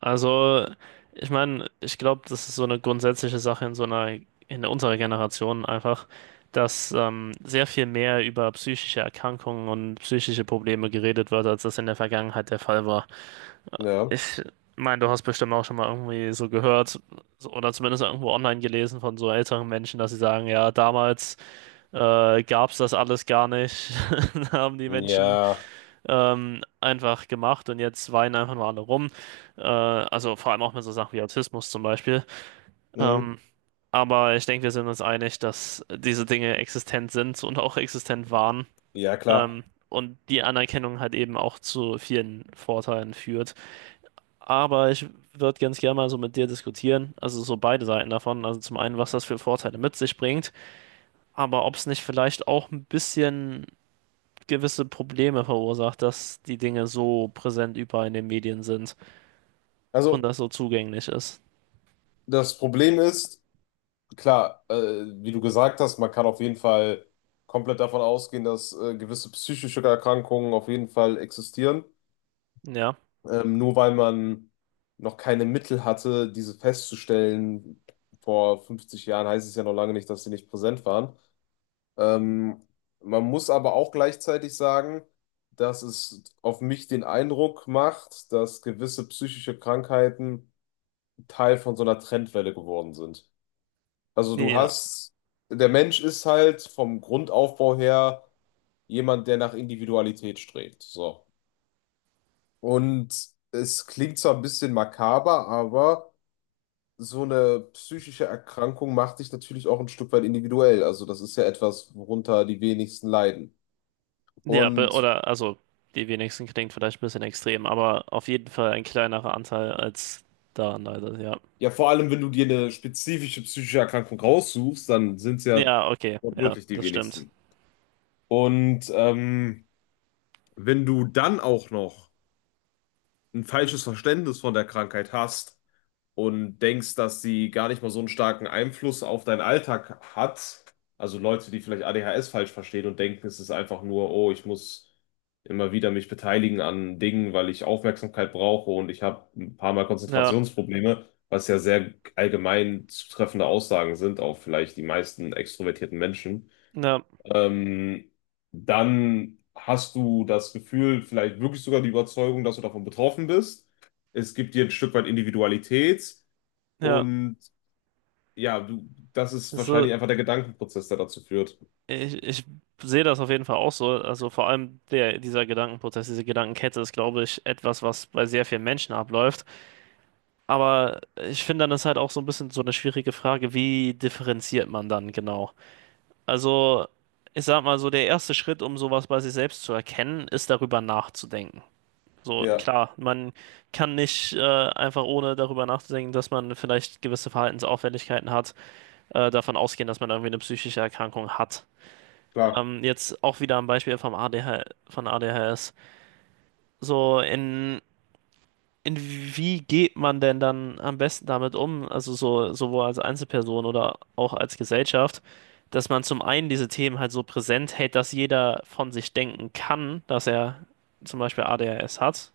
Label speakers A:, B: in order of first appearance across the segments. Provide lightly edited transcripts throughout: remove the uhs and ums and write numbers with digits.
A: Also, ich meine, ich glaube, das ist so eine grundsätzliche Sache in so einer, in unserer Generation einfach, dass sehr viel mehr über psychische Erkrankungen und psychische Probleme geredet wird, als das in der Vergangenheit der Fall war.
B: Ja,
A: Ich meine, du hast bestimmt auch schon mal irgendwie so gehört oder zumindest irgendwo online gelesen von so älteren Menschen, dass sie sagen, ja, damals gab es das alles gar nicht. Da haben die Menschen
B: ja,
A: einfach gemacht und jetzt weinen einfach nur alle rum. Also vor allem auch mit so Sachen wie Autismus zum Beispiel.
B: mhm.
A: Ähm, aber ich denke, wir sind uns einig, dass diese Dinge existent sind und auch existent waren.
B: Ja, klar.
A: Und die Anerkennung halt eben auch zu vielen Vorteilen führt. Aber ich würde ganz gerne mal so mit dir diskutieren, also so beide Seiten davon. Also zum einen, was das für Vorteile mit sich bringt, aber ob es nicht vielleicht auch ein bisschen gewisse Probleme verursacht, dass die Dinge so präsent überall in den Medien sind und
B: Also,
A: das so zugänglich ist.
B: das Problem ist, klar, wie du gesagt hast, man kann auf jeden Fall komplett davon ausgehen, dass gewisse psychische Erkrankungen auf jeden Fall existieren.
A: Ja,
B: Nur weil man noch keine Mittel hatte, diese festzustellen, vor 50 Jahren, heißt es ja noch lange nicht, dass sie nicht präsent waren. Ähm, Man muss aber auch gleichzeitig sagen, dass es auf mich den Eindruck macht, dass gewisse psychische Krankheiten Teil von so einer Trendwelle geworden sind. Also
A: nee,
B: du
A: ja,
B: hast, der Mensch ist halt vom Grundaufbau her jemand, der nach Individualität strebt. So. Und es klingt zwar ein bisschen makaber, aber so eine psychische Erkrankung macht dich natürlich auch ein Stück weit individuell. Also das ist ja etwas, worunter die wenigsten leiden.
A: nee, ja,
B: Und
A: oder also die wenigsten klingt vielleicht ein bisschen extrem, aber auf jeden Fall ein kleinerer Anteil als da leider, ja.
B: ja, vor allem, wenn du dir eine spezifische psychische Erkrankung raussuchst, dann sind es ja
A: Ja, okay, ja,
B: wortwörtlich die
A: das stimmt.
B: wenigsten. Und wenn du dann auch noch ein falsches Verständnis von der Krankheit hast und denkst, dass sie gar nicht mal so einen starken Einfluss auf deinen Alltag hat, also Leute, die vielleicht ADHS falsch verstehen und denken, es ist einfach nur, oh, ich muss immer wieder mich beteiligen an Dingen, weil ich Aufmerksamkeit brauche und ich habe ein paar Mal
A: Ja,
B: Konzentrationsprobleme, was ja sehr allgemein zutreffende Aussagen sind auf vielleicht die meisten extrovertierten Menschen.
A: ja,
B: ähm, Dann hast du das Gefühl, vielleicht wirklich sogar die Überzeugung, dass du davon betroffen bist. Es gibt dir ein Stück weit Individualität,
A: ja,
B: und ja, du, das ist
A: also
B: wahrscheinlich einfach der Gedankenprozess, der dazu führt.
A: ich sehe das auf jeden Fall auch so, also vor allem der, dieser Gedankenprozess, diese Gedankenkette ist, glaube ich, etwas, was bei sehr vielen Menschen abläuft. Aber ich finde, dann ist halt auch so ein bisschen so eine schwierige Frage, wie differenziert man dann genau? Also, ich sag mal so, der erste Schritt, um sowas bei sich selbst zu erkennen, ist darüber nachzudenken. So,
B: Ja,
A: klar, man kann nicht einfach ohne darüber nachzudenken, dass man vielleicht gewisse Verhaltensauffälligkeiten hat, davon ausgehen, dass man irgendwie eine psychische Erkrankung hat.
B: klar.
A: Jetzt auch wieder am Beispiel vom ADH, von ADHS. So, in wie geht man denn dann am besten damit um, also so, sowohl als Einzelperson oder auch als Gesellschaft, dass man zum einen diese Themen halt so präsent hält, dass jeder von sich denken kann, dass er zum Beispiel ADHS hat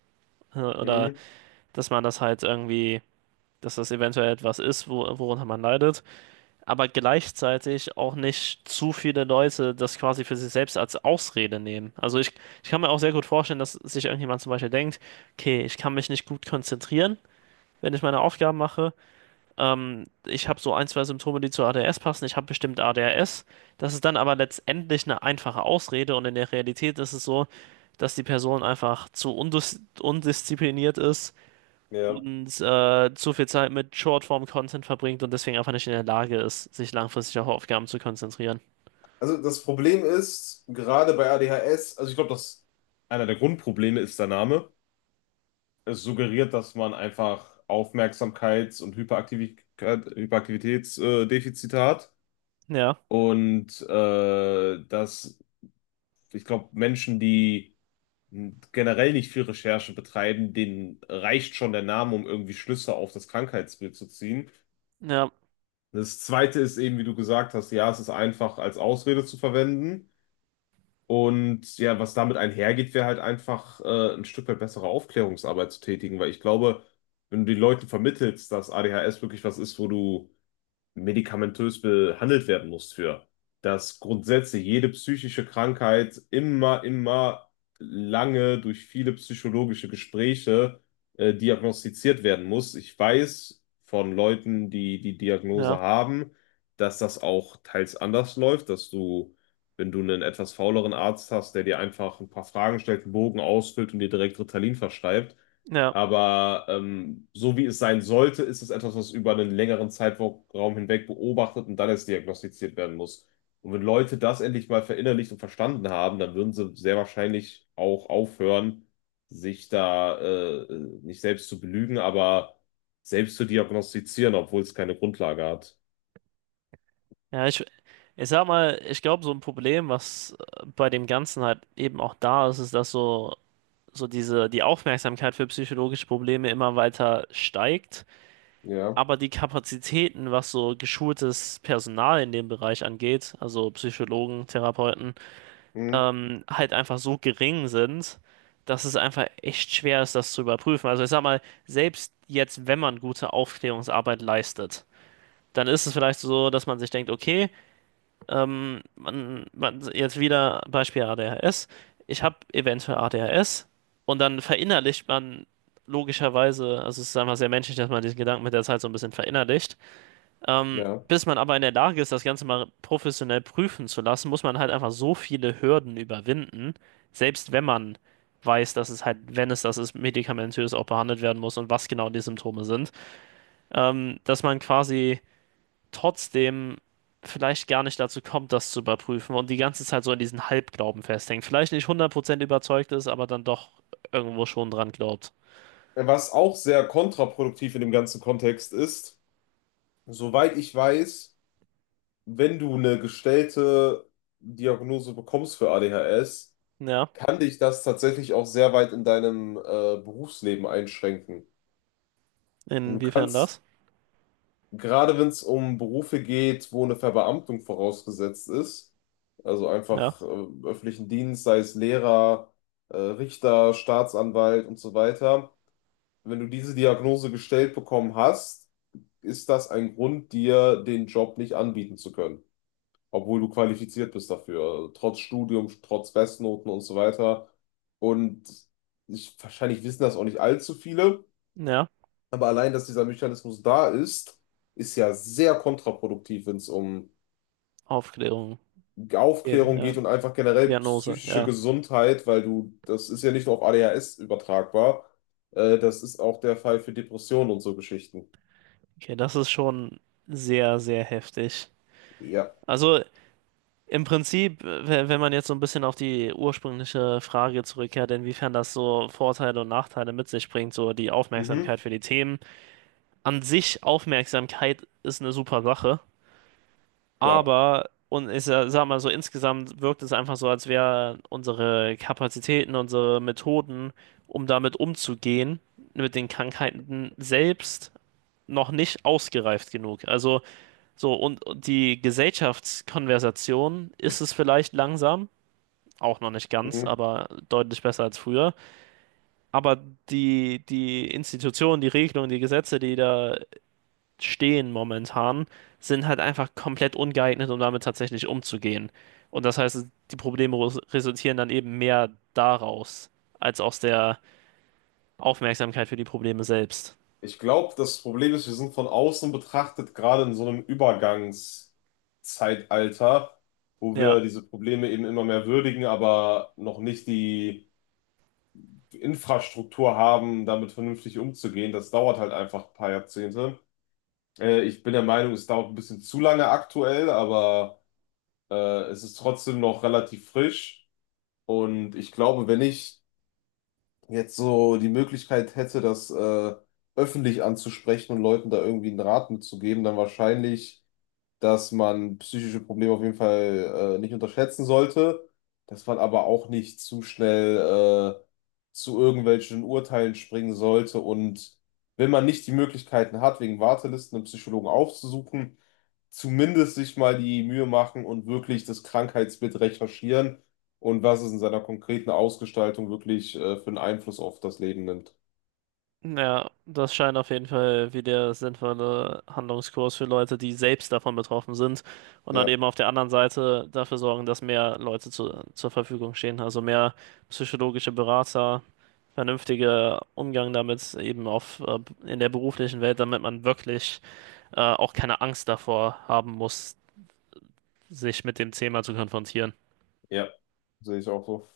A: oder
B: Mhm,
A: dass man das halt irgendwie, dass das eventuell etwas ist, wo, worunter man leidet, aber gleichzeitig auch nicht zu viele Leute das quasi für sich selbst als Ausrede nehmen. Also ich kann mir auch sehr gut vorstellen, dass sich irgendjemand zum Beispiel denkt, okay, ich kann mich nicht gut konzentrieren wenn ich meine Aufgaben mache. Ich habe so ein, zwei Symptome, die zu ADS passen. Ich habe bestimmt ADHS. Das ist dann aber letztendlich eine einfache Ausrede und in der Realität ist es so, dass die Person einfach zu undiszipliniert ist
B: ja.
A: und zu viel Zeit mit Shortform-Content verbringt und deswegen einfach nicht in der Lage ist, sich langfristig auf Aufgaben zu konzentrieren.
B: Also das Problem ist, gerade bei ADHS, also ich glaube, dass einer der Grundprobleme ist der Name. Es suggeriert, dass man einfach Aufmerksamkeits- und Hyperaktivität, Hyperaktivitätsdefizite hat.
A: Ja,
B: Und dass, ich glaube, Menschen, die generell nicht viel Recherche betreiben, denen reicht schon der Name, um irgendwie Schlüsse auf das Krankheitsbild zu ziehen.
A: ja,
B: Das Zweite ist eben, wie du gesagt hast, ja, es ist einfach als Ausrede zu verwenden. Und ja, was damit einhergeht, wäre halt einfach ein Stück weit bessere Aufklärungsarbeit zu tätigen, weil ich glaube, wenn du den Leuten vermittelst, dass ADHS wirklich was ist, wo du medikamentös behandelt werden muss für. Dass grundsätzlich jede psychische Krankheit immer lange durch viele psychologische Gespräche diagnostiziert werden muss. Ich weiß von Leuten, die die Diagnose
A: ja,
B: haben, dass das auch teils anders läuft, dass du, wenn du einen etwas fauleren Arzt hast, der dir einfach ein paar Fragen stellt, einen Bogen ausfüllt und dir direkt Ritalin verschreibt,
A: ja.
B: aber so wie es sein sollte, ist es etwas, was über einen längeren Zeitraum hinweg beobachtet und dann erst diagnostiziert werden muss. Und wenn Leute das endlich mal verinnerlicht und verstanden haben, dann würden sie sehr wahrscheinlich auch aufhören, sich da nicht selbst zu belügen, aber selbst zu diagnostizieren, obwohl es keine Grundlage hat.
A: Ja, ich sag mal, ich glaube, so ein Problem, was bei dem Ganzen halt eben auch da ist, ist, dass so diese, die Aufmerksamkeit für psychologische Probleme immer weiter steigt,
B: Ja,
A: aber die Kapazitäten, was so geschultes Personal in dem Bereich angeht, also Psychologen, Therapeuten,
B: hm,
A: halt einfach so gering sind, dass es einfach echt schwer ist, das zu überprüfen. Also ich sag mal, selbst jetzt, wenn man gute Aufklärungsarbeit leistet, dann ist es vielleicht so, dass man sich denkt, okay, jetzt wieder Beispiel ADHS. Ich habe eventuell ADHS und dann verinnerlicht man logischerweise, also es ist einfach sehr menschlich, dass man diesen Gedanken mit der Zeit so ein bisschen verinnerlicht. Ähm,
B: ja.
A: bis man aber in der Lage ist, das Ganze mal professionell prüfen zu lassen, muss man halt einfach so viele Hürden überwinden, selbst wenn man weiß, dass es halt, wenn es das ist, medikamentös auch behandelt werden muss und was genau die Symptome sind, dass man quasi trotzdem vielleicht gar nicht dazu kommt, das zu überprüfen und die ganze Zeit so in diesen Halbglauben festhängt. Vielleicht nicht 100% überzeugt ist, aber dann doch irgendwo schon dran glaubt.
B: Was auch sehr kontraproduktiv in dem ganzen Kontext ist, soweit ich weiß, wenn du eine gestellte Diagnose bekommst für ADHS,
A: Ja,
B: kann dich das tatsächlich auch sehr weit in deinem Berufsleben einschränken. Und du
A: inwiefern
B: kannst,
A: das?
B: gerade wenn es um Berufe geht, wo eine Verbeamtung vorausgesetzt ist, also
A: Ja,
B: einfach im öffentlichen Dienst, sei es Lehrer, Richter, Staatsanwalt und so weiter, wenn du diese Diagnose gestellt bekommen hast, ist das ein Grund, dir den Job nicht anbieten zu können. Obwohl du qualifiziert bist dafür, trotz Studium, trotz Bestnoten und so weiter. Und ich, wahrscheinlich wissen das auch nicht allzu viele,
A: ja,
B: aber allein, dass dieser Mechanismus da ist, ist ja sehr kontraproduktiv, wenn es um
A: Aufklärung, ja,
B: Aufklärung
A: ja,
B: geht und einfach generell
A: Diagnose,
B: psychische
A: ja.
B: Gesundheit, weil du, das ist ja nicht nur auf ADHS übertragbar, das ist auch der Fall für Depressionen und so Geschichten.
A: Okay, das ist schon sehr, sehr heftig.
B: Ja.
A: Also im Prinzip, wenn man jetzt so ein bisschen auf die ursprüngliche Frage zurückkehrt, inwiefern das so Vorteile und Nachteile mit sich bringt, so die
B: Mhm,
A: Aufmerksamkeit für die Themen an sich Aufmerksamkeit ist eine super Sache,
B: klar.
A: aber und ich sag mal so, insgesamt wirkt es einfach so, als wären unsere Kapazitäten, unsere Methoden, um damit umzugehen, mit den Krankheiten selbst noch nicht ausgereift genug. Also so und die Gesellschaftskonversation ist es vielleicht langsam. Auch noch nicht ganz,
B: Mhm.
A: aber deutlich besser als früher. Aber die Institutionen, die Regelungen, die Gesetze, die da stehen momentan, sind halt einfach komplett ungeeignet, um damit tatsächlich umzugehen. Und das heißt, die Probleme resultieren dann eben mehr daraus, als aus der Aufmerksamkeit für die Probleme selbst.
B: Ich glaube, das Problem ist, wir sind von außen betrachtet gerade in so einem Übergangszeitalter, wo
A: Ja.
B: wir diese Probleme eben immer mehr würdigen, aber noch nicht die Infrastruktur haben, damit vernünftig umzugehen. Das dauert halt einfach ein paar Jahrzehnte. Ich bin der Meinung, es dauert ein bisschen zu lange aktuell, aber es ist trotzdem noch relativ frisch. Und ich glaube, wenn ich jetzt so die Möglichkeit hätte, das öffentlich anzusprechen und Leuten da irgendwie einen Rat mitzugeben, dann wahrscheinlich, dass man psychische Probleme auf jeden Fall nicht unterschätzen sollte, dass man aber auch nicht zu schnell zu irgendwelchen Urteilen springen sollte. Und wenn man nicht die Möglichkeiten hat, wegen Wartelisten einen Psychologen aufzusuchen, zumindest sich mal die Mühe machen und wirklich das Krankheitsbild recherchieren und was es in seiner konkreten Ausgestaltung wirklich für einen Einfluss auf das Leben nimmt.
A: Ja, das scheint auf jeden Fall wie der sinnvolle Handlungskurs für Leute, die selbst davon betroffen sind und dann
B: Ja,
A: eben auf der anderen Seite dafür sorgen, dass mehr Leute zur Verfügung stehen, also mehr psychologische Berater, vernünftiger Umgang damit eben auf in der beruflichen Welt, damit man wirklich auch keine Angst davor haben muss, sich mit dem Thema zu konfrontieren.
B: ja, sehe ich auch so.